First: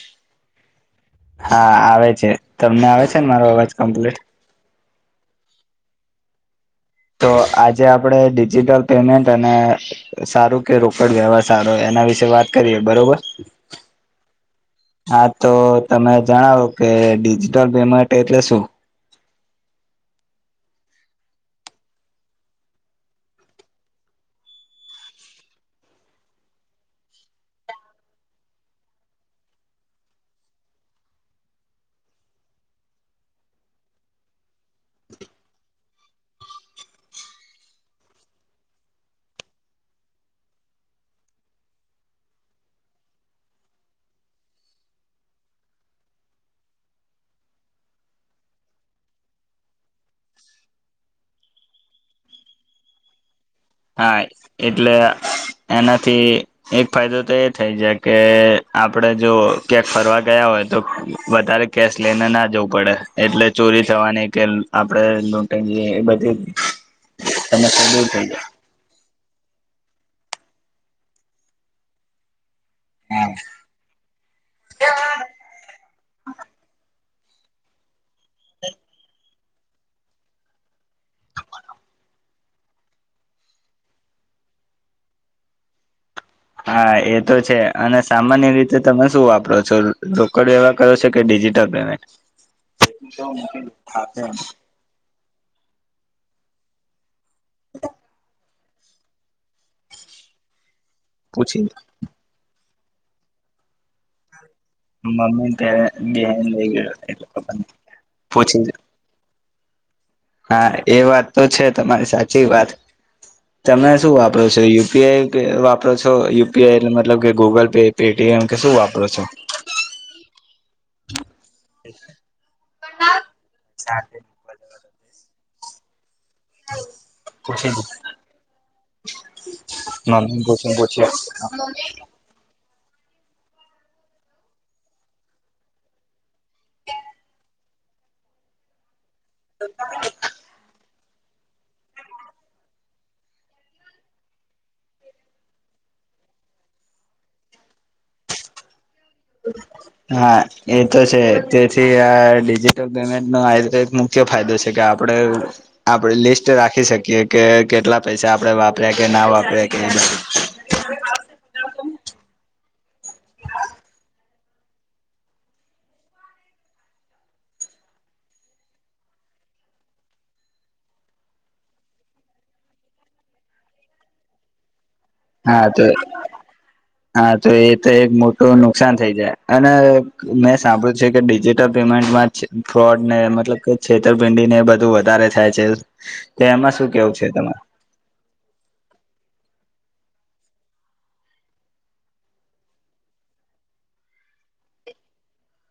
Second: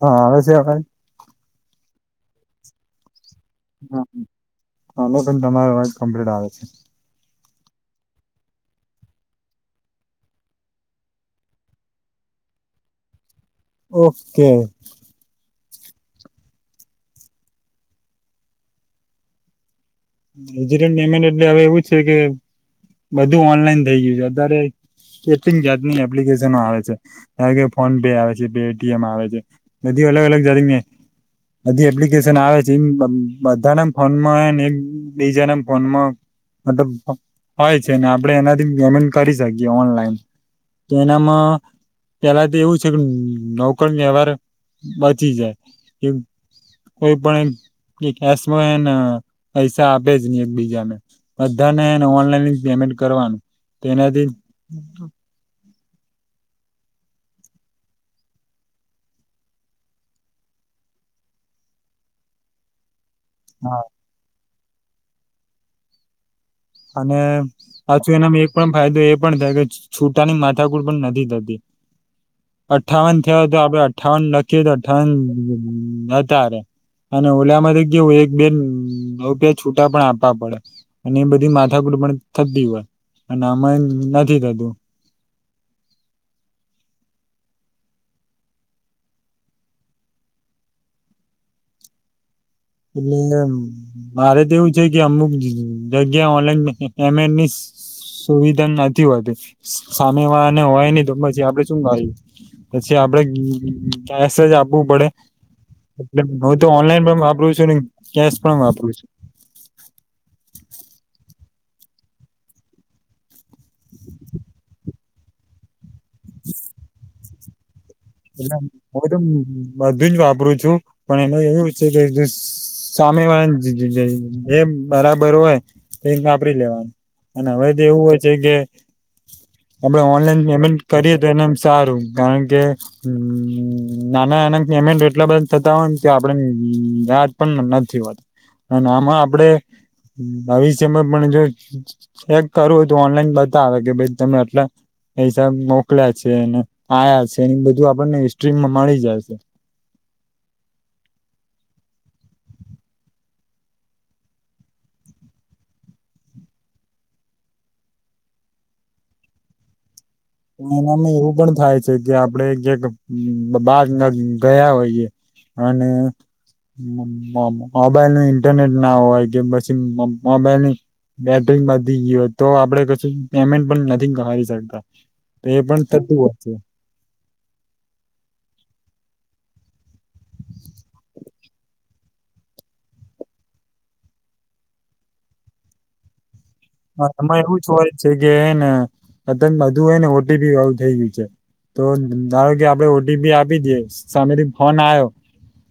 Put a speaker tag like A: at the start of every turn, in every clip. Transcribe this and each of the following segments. A: હા આવે છે અવાજ?
B: હા આવે છે તમને આવે છે ને મારો અવાજ કમ્પ્લીટ?
A: મને પણ તમારો અવાજ કમ્પ્લીટ આવે છે.
B: તો આજે આપડે ડિજિટલ પેમેન્ટ અને સારું કે રોકડ વ્યવહાર સારો એ ના વિશે વાત કરીએ બરોબર?
A: ઓકે
B: હા તો તમે જણાવો કે ડિજિટલ પેમેન્ટ એટલે શું?
A: ડિજિટલ પેમેન્ટ એટલે હવે એવું છે કે બધું ઓનલાઈન થઈ ગયું છે અત્યારે કેટલી જાતની એપ્લિકેશનો આવે છે ધારો કે ફોન પે આવે છે પે ટી એમ આવે છે બધી અલગ-અલગ જાતની બધી એપ્લિકેશન આવે છે બધા ના ફોનમાં હેને બીજાના મ ફોનમાં મતલબ હોય છે ને આપણે એનાથી પેમેન્ટ કરી શકીએ ઓનલાઈન. તો એનામાં પેહલા તો એવું છે કે રોકડ વ્યવહાર બચી જાય. કોઈ પણ [unintelligible] આપે જ નહીં એક બીજાને બધાને હેને ઓનલાઈન જ પેમેન્ટ કરવાનું.
B: હા
A: તેનાથી
B: એટલે એનાથી એક ફાયદો તો એ થઈ જાય કે આપડે જો ક્યાંક ફરવા ગયા હોય તો વધારે કેશ લઈને ના જવું પડે. એટલે ચોરી થવાની કે આપણે લૂંટ એ બધી
A: અને
B: સમસ્યા દૂર
A: પાછું
B: થઈ જાય
A: એનામા એક પણ ફાયદો એ પણ થાય કે છૂટાની માથાકુટ પણ નથી થતી. અઠ્ઠાવન થયો હતો આપડે અઠ્ઠાવન લખીએ તો અઠ્ઠાવન હતારે અને ઓલામાં તો કેવું એક બેન રૂપિયા છૂટા પણ આપવા પડે અને એ બ માથાકુટ પણ થતી હોય અને આમાં નથી થતું.
B: હા એ તો છે અને સામાન્ય રીતે તમે શું વાપરો છો? રોકડ વ્યવહાર કરો છો કે ડિ ડિજિટલ પેમેન્ટ
A: એટલે મારે તો એવું છે કે અમુક જગ્યા ઓનલાઈન એમની સુવિધા નથી હોતી. સામે વાળા ને હોય નૈ તો પછી આપડે
B: પૂછી
A: શું મા. પછી આપડે કેશ જ આપવું પડે
B: મમ્મી બેન
A: એટલે હૂ તો
B: લઈ ગયો
A: ઓનલાઈન પણ
B: એટલે
A: આપું ન કેસ પણ
B: પૂછી
A: વાપરું છું.
B: હા એ વાત તો છે તમારી સાચી વાત. તમે શું વાપરો છો યુપીઆઈ વાપરો છો યુપીઆઈ એટ મતલબ કે ગૂગલ પે. પેટીએમ
A: એટલે
B: કે
A: હું
B: શું વાપરો
A: તો
B: છો
A: બધું જ વાપરું છું પણ એવું છે કે સામે વાળી એ
B: મમ્મી
A: બરાબર હોય. વાપરી લેવાનું અને હવે તો એવું હોય છે કે આપડે ઓનલાઈન
B: પૂછી
A: પેમેન્ટ
B: પૂછી
A: કરીએ તો એનેમ સારું કારણ કે હ નાના નાના પેમેન્ટ એટલા બધા થતા હોય ને તો આપડે યાદ પણ નથી વાત અને આમાં આપડે ભવિસ્ય પણ જો ચેક કરવું હોય તો ઓનલાઈન બતાવે કે ભાઈ તમે એટલા એિસાબ મોકલ્યા છે અને આયા છે એ બધું આપણને હિસ્ટ્રીમાં મળી જાય છે
B: હા એ તો છે તેથી ડિજિટલ પેમેન્ટ નો મુખ્ય ફાયદો છે કે આપડ આપ લિસ્ટ રાખી શકીએ કે કેટલા પૈસા આપડે વાપર્યા કે ના વાપર્યા કે.
A: એનામાં એવું પણ થાય છે કે આપડે ક્યાક બા ના ગયા હોય અને મોબાઈલ ન ઇન્ટરનેટ ના હોય કે પછી મોબાઈલની બેટરીંગ બી ગયયો હો તો આપડે કશું પેમેન્ટ પણ નથી કરીી શકતા. એ
B: હા
A: પણ
B: તો
A: થતું હોત છે.
B: હા તો એ તો એક મોટું નુકસાન થઈ જાય અને મેં સાંભળ્યું છે કે ડિજિટલ પેમેન્ટમાં ફ્રોડ ને મતલબ કે છેતરપિંડી ને બધું વધારે થાય છે તો એમાં શું કેવું
A: હ
B: છે
A: એમાં
B: તમારે
A: એવું જ હોય છે કે એને અતંત બુ હોને ઓટીપી વાળુ થઈ ગયું છે. તો ધારો કે આપડે ઓટીપી આપી દઈએ સામેથી ફોન આવ્યો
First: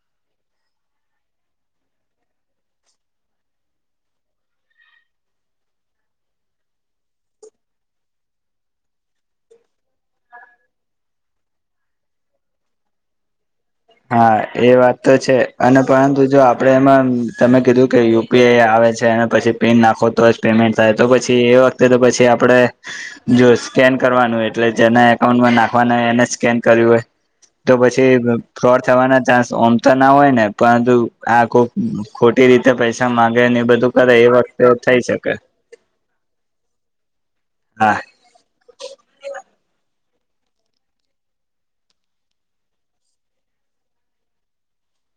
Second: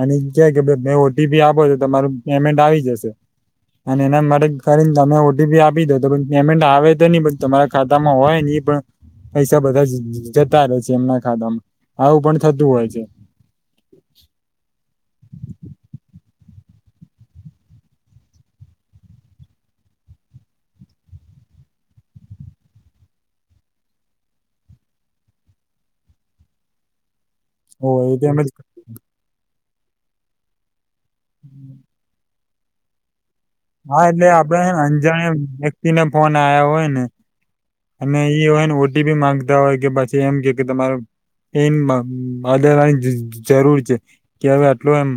A: અને ક્યા કે ભ મે ઓટીપી આપો છો તમારું પેમેન્ટ આવી જશે. અને એના માટે કરીને તમે ઓઢી બી આપ આપી દ તો પેમેન્ટ આવે તો નહી પણ તમારા ખાતામાં હોય ને એ પણ પૈસા બધા જ જતા રહે છે એમના ખાતામાં આવું પણ થતું હોય છે.
B: હા, એ વાત તો છે અને પરંતુ જો આપડે એમાં તમે કીધું કે યુપીઆઈ આવે છે અને પછી પિન નાખ તો જ પેમેન્ટ થાય તો પછી એ વખતે તો પછી આપડે જો સ્કેન કરવાનું એટલે જે એકાઉન્ટમાં નાખવાના એને સ્કેન કર્યું હોય
A: ઓ એ તો અમે
B: થ ચાન્સ ઓમ તો ના હોય ને પરંતુ આ ખોટી રીતે પૈસા માંગ
A: હા એટલે આપડે અંજાણ વ્યક્તિને ફોન આવ્યા હોય ને
B: હા
A: અને એઈ હોય ને ઓટીપી માંગતા હોય કે પછી એમ કે કે તમારે એમ આદરવાની જરૂર છે કે હવે આટલો એમ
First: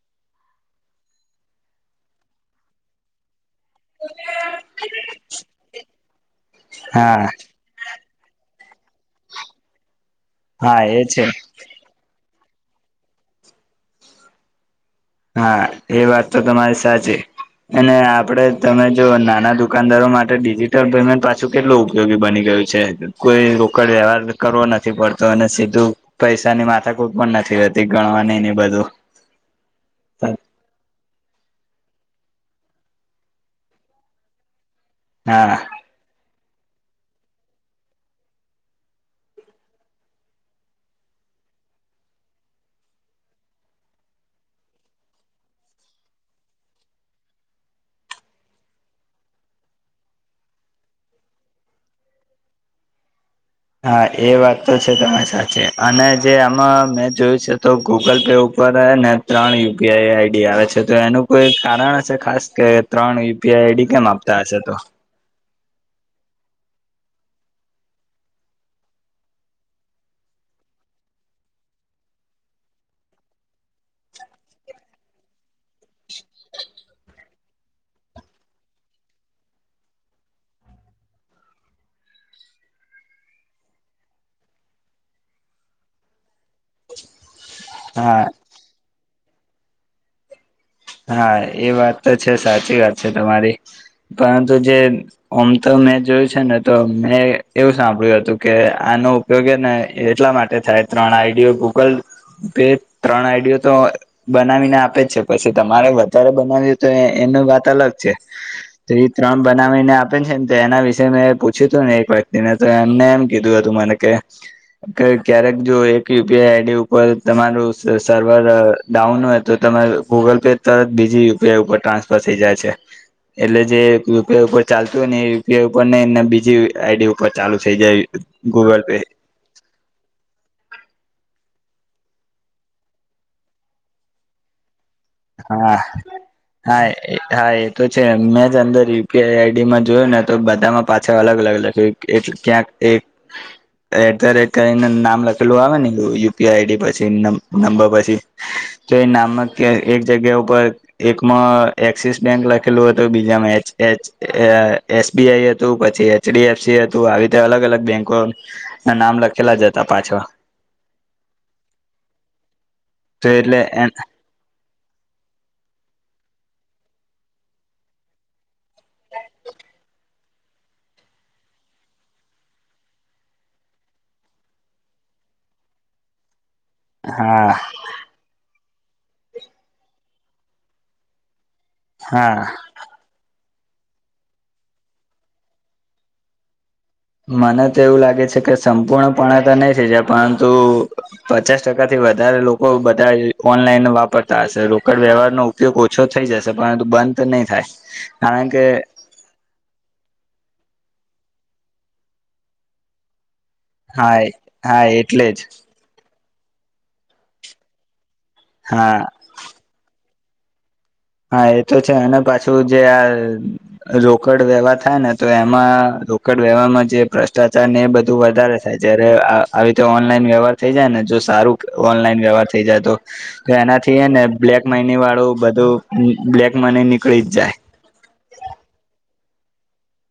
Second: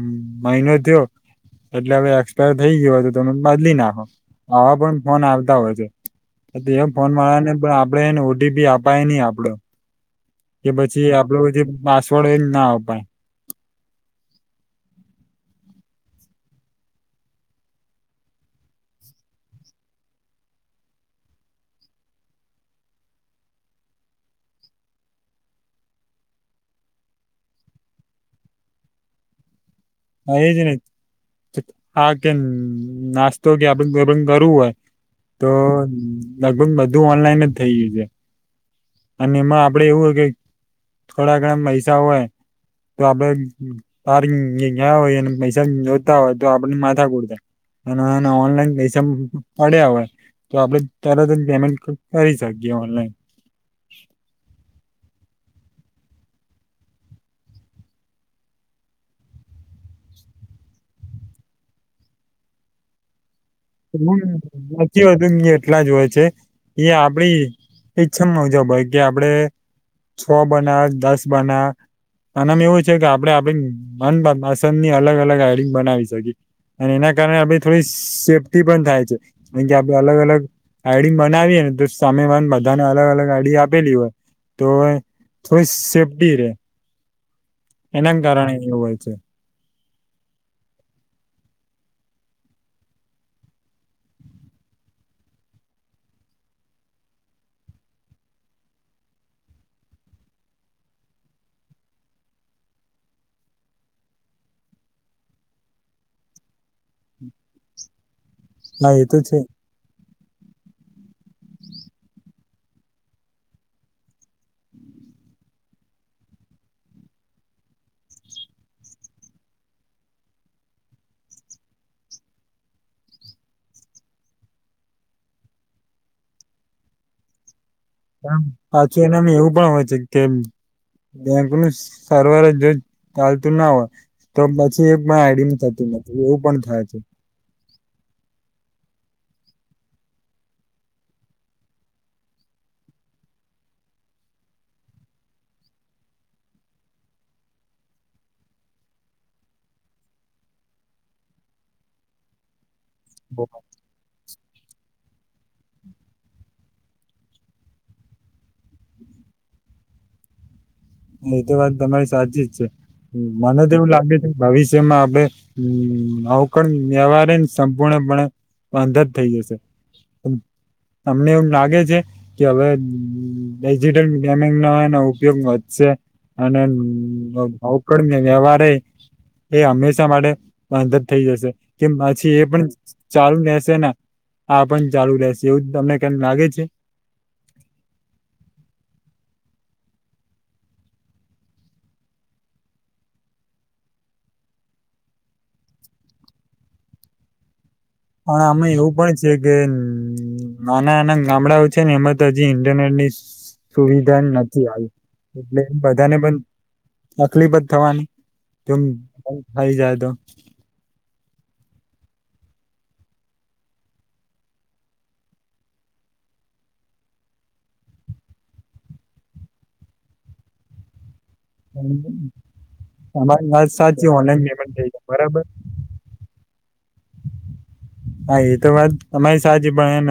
A: માયનો થયો એટલે હવે એક્સપાયર થઇ ગયો હતો તમને બદલી નાખો આવા પણ ફોન આવતા હોય છે એ ફોન
B: હા
A: મળવા પણ આપડે એને ઓટીપી અપાય નહી આપડો કે
B: હા એ
A: પછી
B: છે.
A: આપડો જે પાસવર્ડ હોય ના અપાય.
B: હા એ વાત તો તમારી સાચી. અને આપડે તમે જો નાના દુકાનદારો માટે ડિજિટલ પેમેન્ટ પાછું કેટલું ઉપયોગી બની ગય કોઈ રોકડ વ્યવહાર કરવો નથી પડતો અને સીધું પૈસાની માથા કોઈ પણ નથી હતી ગણવા ન ને બધું
A: હા એ જ નહી હા કે નાસ્તો કે આપડ કરવું હોય તો
B: હા
A: લગભગ બધું ઓનલાઈન જ થઈ ગયું છે. અને એમાં આપડે એવું હોય કે થોડા ઘણા પૈસા હોય. તો આપડે પાર ગયા હોય પૈસા જોતા હોય તો આપડણે માથા કુરતા. અને ઓનલાઈન પૈસા પડ્યા હવે. તો આપણેે તરત જ પેમેન્ટ કરી શકીએ ઓનલાઈન.
B: હા એ વાત તો છે તમારી સાથે અને જે આમાં મેં જોયું છે તો ગૂગલ પે ઉપર ને ત્રણ યુપીઆઈ આઈડી આવે છે તો એનું કોઈ કારણ હ છે ખાસ કે ત્રણ યુપીઆઈ આઈડી કેમ
A: હમ ન
B: આપતા હશે તો
A: વધુ એટલા જ હોય છે? એ આપડી ઈચ્છમ મુજબ હોય કે આપડે છ બના દસ બના આમ એવું છે કે આપડે આપ મન પસંદની અલગ અલગ હડિંગ બનાવી શકીએ. અને એના કારણે આપડી થોડી સેફ્ટી પણ થાય છે કાર કે આપણે અલગ અલગ આાડી બનાવીએ ને તો સામે વા બધાને અલગ અલગ આાડી આપેલી વ તો થોડી સેફ્ટી રે. એના
B: હા
A: કારણે એવું હોય છે.
B: હા એ વાત તો છે, સાચી વાત છે, તમારી પરંતુ જે ઓમ તો મેં જોયું છે, ને તો મેં એવું સાંભળ્યું હતું કે આનો ઉપયોગ એ ને એટલા માટે થાય. ત્રણ આઈડીઓ ગૂગલ પે ત્રણ આઈડીઓ તો બનાવીને આપે જ છે, પછી તમારે વધારે બનાવ્યું તો એનું વાત અલગ છે, તો એ ત્રણ બનાવીને આપે છે, એમ તો એના વિશે મેં પૂછ્યું હતું ને એક વ્યક્તિને તો એમને એમ કીધું હતું મને કે ક્યારેક જો યુપીઆઈ આઈડી ઉપર તમારું સર્વર ડાઉન હોય તો તમારૂં ગૂગલ તરત બીજી યુપીઆઈ ઉપર ટ્રાન્સફર થઈ જાય છે. એટલે જે યુપીઆઈ ઉપર ચાલતું હોય ને એયુપીઆઈ ઉપર ને એ બીજી આઈડી ઉપર ચાલુ થઈ જાય ગૂગલ પે
A: પાછું એનામાં એવું પણ હોય છે, કે સારવાર જો ચાલતું ના હોય તો પછી એક આઈડી થતી
B: હા
A: થતું એવું પણ થાય
B: હા
A: છે.
B: હા એ તો છે મેં જ અંદર યુપીઆઈ આઈડીમાં જોયું ને, તો બધામાં પાછા અલગ અલગ લખ્યું એટ ક્યાંક એક એટ ધ રેટ કરીને નામ લખેલું આવે ને યુપીઆઈ આઈડી પછી, નંબર પછી તો એ નામક એક જગ્યા ઉપર એકમાં એક્સિસ બેંક લખી. પહેલું હતું બીજા એ એ એસબીઆઈ હતું પછી એચડી એફ છે ‌આવી રીતે અલગ અલગ બેંકો ના નામ લખેલા જ હતા પાછા.
A: એતો વાત તમારી સાચી જ છે, મને તો એવું લાગે છે કે ભવિષ્ય જેમાં આપણે અવકણ વ્યહરેને સંપૂર્ણપણે અંધ જ થઇ જશે. તમને એવું લાગે છે, કે હવે ડિજીટલ ગેમિંગ ના એ ઉપયોગ અને
B: હા
A: ભકડ વ્યવહાર એ હંમેશા માટે અંદર થઇ જશે કે, પછી
B: હા
A: એ પણ ચાલુ ને આ પણ ચાલુ રહેેશે એવું તમને કેમ લાગે છે.
B: મને તો એવું લાગે છે કે સંપૂર્ણપણે તો નહી થ‍ઈ‌ જાય પરંતુ પચાસ ટકા થી વધારે લોકો બધા ઓનલાઈન વાપરતા હશે રોકડ વ્યવહાર નો ઉપયોગ ઓછો થઈ જશે પરંતુ અત્યારે તો નહી થાય.
A: અને
B: કારણ કે
A: અમે એવું પણ છએ કે નાના નાના ગામડાઓ છે ને એમાં તો હજી ઇન્ટરનેટ ની
B: હા
A: સુવિધા નથી
B: હા
A: આવી,
B: જ
A: એટલે એ બધાને પણ તકલીફ જ થવાનીમ
B: હા
A: થઇ જાય તો.
B: હા એ તો છે, અને પાછું જે આ રોકડ વ્યવહારો થાય ને તો એમાં રોકડ વ્યહારમાં જે ભ્રષ્ટાચાર ને એ બધું વધારે થાય જયારે આવી રીતે ઓનલાઈન વ્યવહાર થઈ જાય ને જોઈ. સારું ઓનલાઈન વ્યવહાર થઇ જાયતો
A: તમારી
B: તો
A: વાત
B: એનાથી
A: સાચી
B: ને
A: ઓનલાઈન
B: બ્લેક
A: પેમેન્ટ થઈ
B: મની
A: જાય
B: વાળું
A: બરાબર
B: બધું બ્લેક મની નીકળી જ જાય.
A: હા એ તો તમારી સાચી પણ એન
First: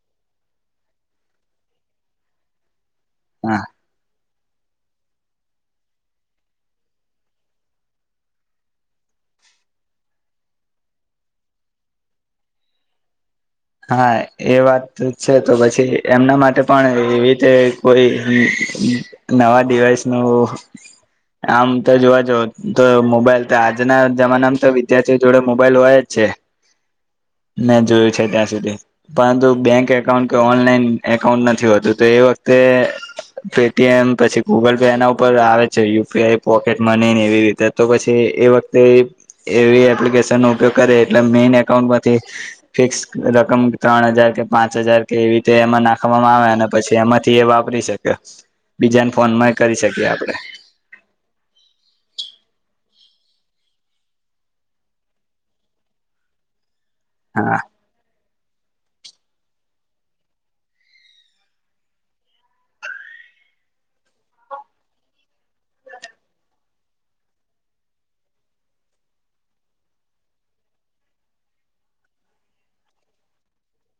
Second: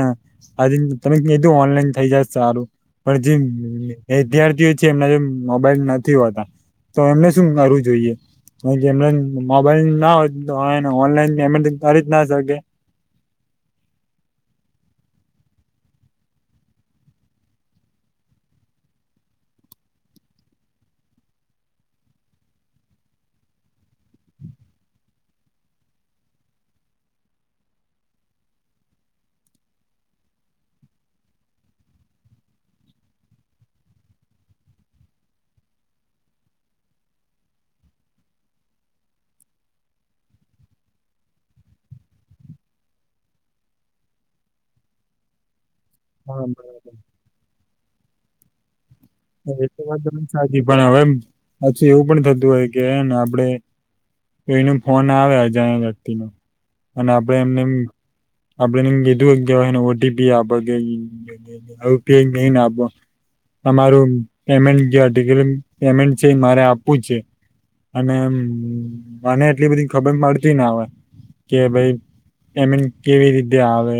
A: આજ તમે એધું ઓનલાઈન થઈ જ સારું પણ
B: હા
A: જે વિદ્યાર્થીઓ છે એમના જે મોબાઈલ નથી હોતા તો એમને શું કરવું જોઈએ. જેમ મોબાઈલ ના હોય ઓનલાઈન પેમેન્ટ કરી જ ના શકે
B: હા એ વાત છે તો પછી એમના માટે પણ એવી રીતે કોઈ નવા ડીવાઈસ નું આમ તો જોવા જ તો મોબાઈલ તો આજના જમાનામાં તો વિદ્યાર્થીઓ જોડે મોબાઈલ હોય જ છે. મે જોયું છે ત્યાં પરંતુ બેંક એકાઉન્ટ કે ઓનલાઈન એકાઉન્ટ નથી હોતું તો એ વખતે પેટીએમ પછી ગૂગલ પે એના ઉપર આવે છે, યુપીઆઈ પોકેટ મની ને એવી રીતે તો પછી એ વખતે એવી એપ્લિકેશન નો ઉપયોગ કરે એટલે મેન એકાઉન્ટ માંથી ફિક્સ રકમ ત્રણ હજાર કે પાંચ હજાર કે એવી રીતે એમાં નાખવામાં આવે અને પછી એમાંથી એ કરી શકે બીજાને ફોનમાં
A: એલે
B: કરી
A: વાત
B: શકીએ આપડે
A: સાચી પણ હવે એમ પછી એવું પણ થતું હોય કે એમ આપડે કોઈનો ફોન આવે અજાણ્યા વ્યક્તિનો અને આપડે
B: હા
A: એમને એમ [inaudible] તમારું પેમેન્ટ જે પેમેન્ટ છે મારે આપવું છે અને મને એટલી બધી ખબર પડતી ના હોય કે ભાઈ પેમેન્ટ કેવી રીતે આવે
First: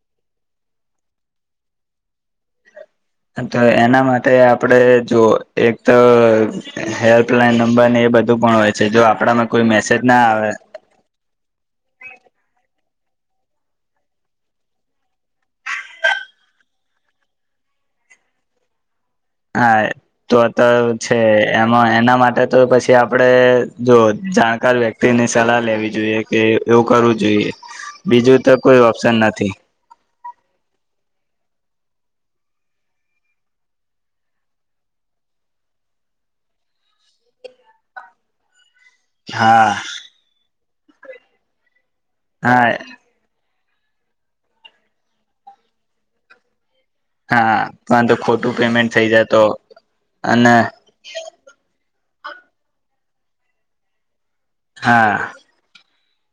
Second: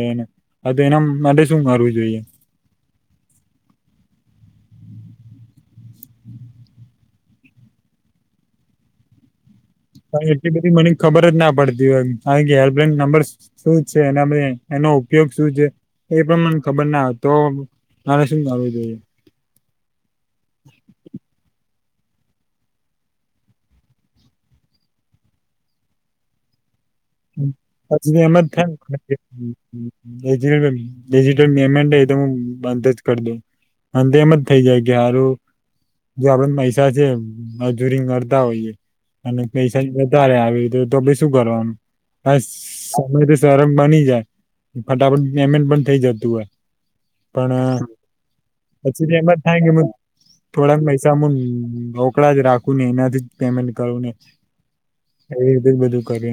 A: તો એના માટે શું કરવું જોઈએ
B: હ તો એના માટે આપડે જો એક તો હેલ્પલાઈન નંબર ને એ બધું પણ હોય છે જો આપણામાં કોઈ મેસેજ ના
A: પણ એટલી
B: આવે
A: બધી મને ખબર જ ના પડતી હોય હેલ્ એનો ઉપયોગ શું છે એ પણ મને ખબર ના તો મારે શું કરવું જોઈએ
B: હા તો તો છે એમાં એના માટે તો પછી આપડે જો જાણકાર વ્યક્તિ ની સલાહ લેવી જોઈએ કે એવું કરવું જોઈએ
A: પછી એમ
B: બીજું તો કોઈ ઓપ્શન નથી
A: ડીટલ પેમેન્ટ એ તોું બંધ જ કરી દઉ અને તો એમ જ થઇ જાય કે હારું જો આપડ પૈસા છે મજૂરી કરતા હોઈએ અને
B: હા
A: પૈસા જતા રહ્યા તો બી શું કરવાનું
B: હા
A: સરમ બની જાય ફટાફટ પેમેન્ટ પણ થઇ જતું હોય
B: હા
A: પણ
B: પરંતુ ખોટું પેમેન્ટ થઈ
A: પછી
B: જાય
A: એમાં જ
B: તો
A: થાય
B: અને
A: થોડાક પૈસા કડા જ રાખું ને એનાથી પેમેન્ટ કરવું ને
B: હા
A: એવી રીતે જ બધું કર એ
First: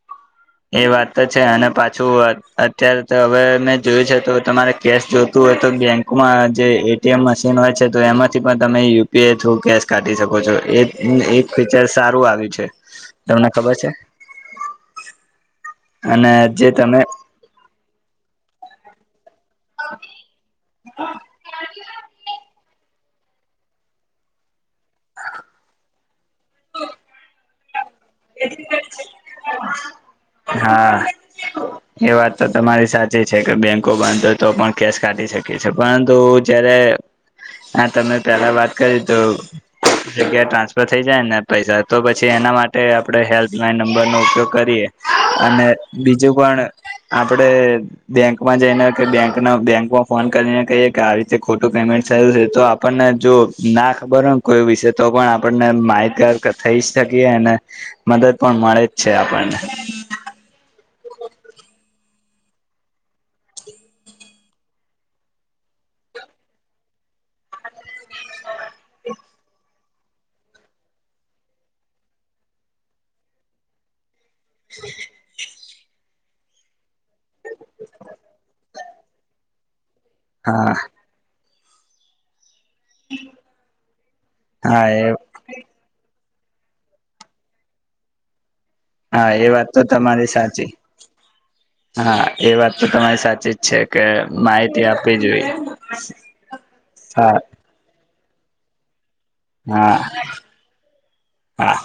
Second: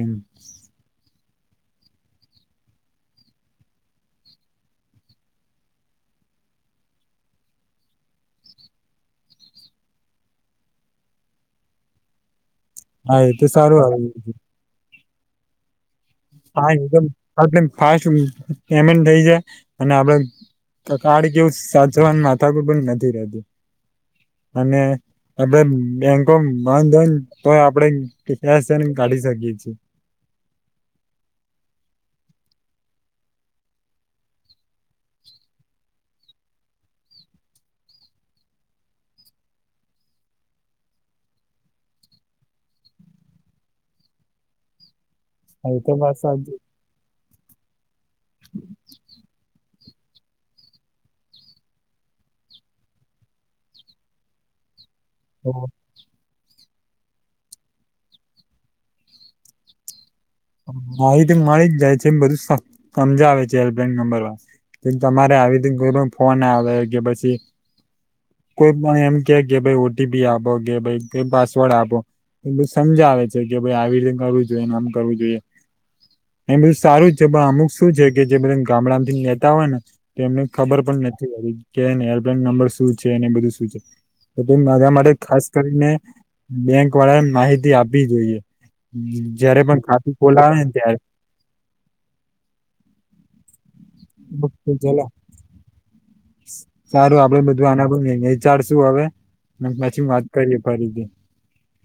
B: એ વાત તો છે અને પાછું અત્યારે તો હવે મેં જોયું છે તો તમારે કેશ જોતું હોય તો બેંકમાં જે એટીએમ મશીન હોય છે તો એમાંથી પણ તમે યુપીઆઈ થ્રુ કેશ કાઢી શકો છો એક એક ફીચર સારું આવ્યું છે
A: હા એ તો
B: તમને ખબર
A: સારું
B: છે
A: આવ્યું
B: અને
A: [inaudible]
B: જે તમે
A: પેમેન્ટ થઈ જાય અને આપડે કાર્ડ કે એવું સાચવવાની માથાકૂટ નથી રહેતી અને આપડે બેંકો બંધ હોય ને તોય આપડે કેશ લઈને કાઢી શકીએ છીએ
B: હા એ વાત તો તમારી સાચી છે કે બેંકો બંધ હોય તો પણ કેશ કાઢી શકીએ છે પરંતુ હ જયારે હા તમે પેલા વાત કરી તો જગ્યા ટ્રાન્સફર થઈ જાય ને પૈસા તો પછી એના માટે માટે આપણે હેલ્પલાઇન નંબરનો ઉપયોગ કરીએ અને
A: હા એ તો વાત
B: બીજું
A: સાચી
B: પણ આપ આપે બેંકમાં જઈને કે બેંક બેંક ફોન કરીને કહીએ કે આવી રીતે ખોટું પેમેન્ટ થયું છે તો આપણને જો ના ખબર હોયને કોઈ વિષ તો પણ આપણને માહિતગર થઈ જ શકીએ ને મદદ પણ મળે જ છે આપણને
A: માહતી તો મળી જ જાય છે એમ બધું સમજાવે છે હેલ્પલાઈન નંબર તમારે આવી ફોન આવે કે પછી કોઈ પણ એમ કે કે ભાઈ ઓટીપી આપો કે ભાઈ પાસવર્ડ આપો એ બધું સમજાવે છે કે ભાઈ આવી રીતે કરું આમ કરવું જોઈએ એ બધું સારું જ છે પણ અમુક શું છે કે જે ગામડા થી નેતા હોય ને તો એમને
B: હા
A: ખબર પણ નથી હો કે એરલાઈન નંબર શું છે અને બધું શું છે તો
B: હા
A: મારા
B: એ
A: માટે ખાસ કરીને બેંક વાળાને માહિતી આપવી જોઈએ જયારે પણ ખા
B: રી સાચી હા એ વાત તો તમારી સાચી જ છે કે માહિતી
A: ચલા
B: આપવી જોઈએ
A: સારું
B: હા
A: આપડે બધું આનાું વિચારશું હવે
B: હા
A: પછી વાત કરી ફરીથી
B: હા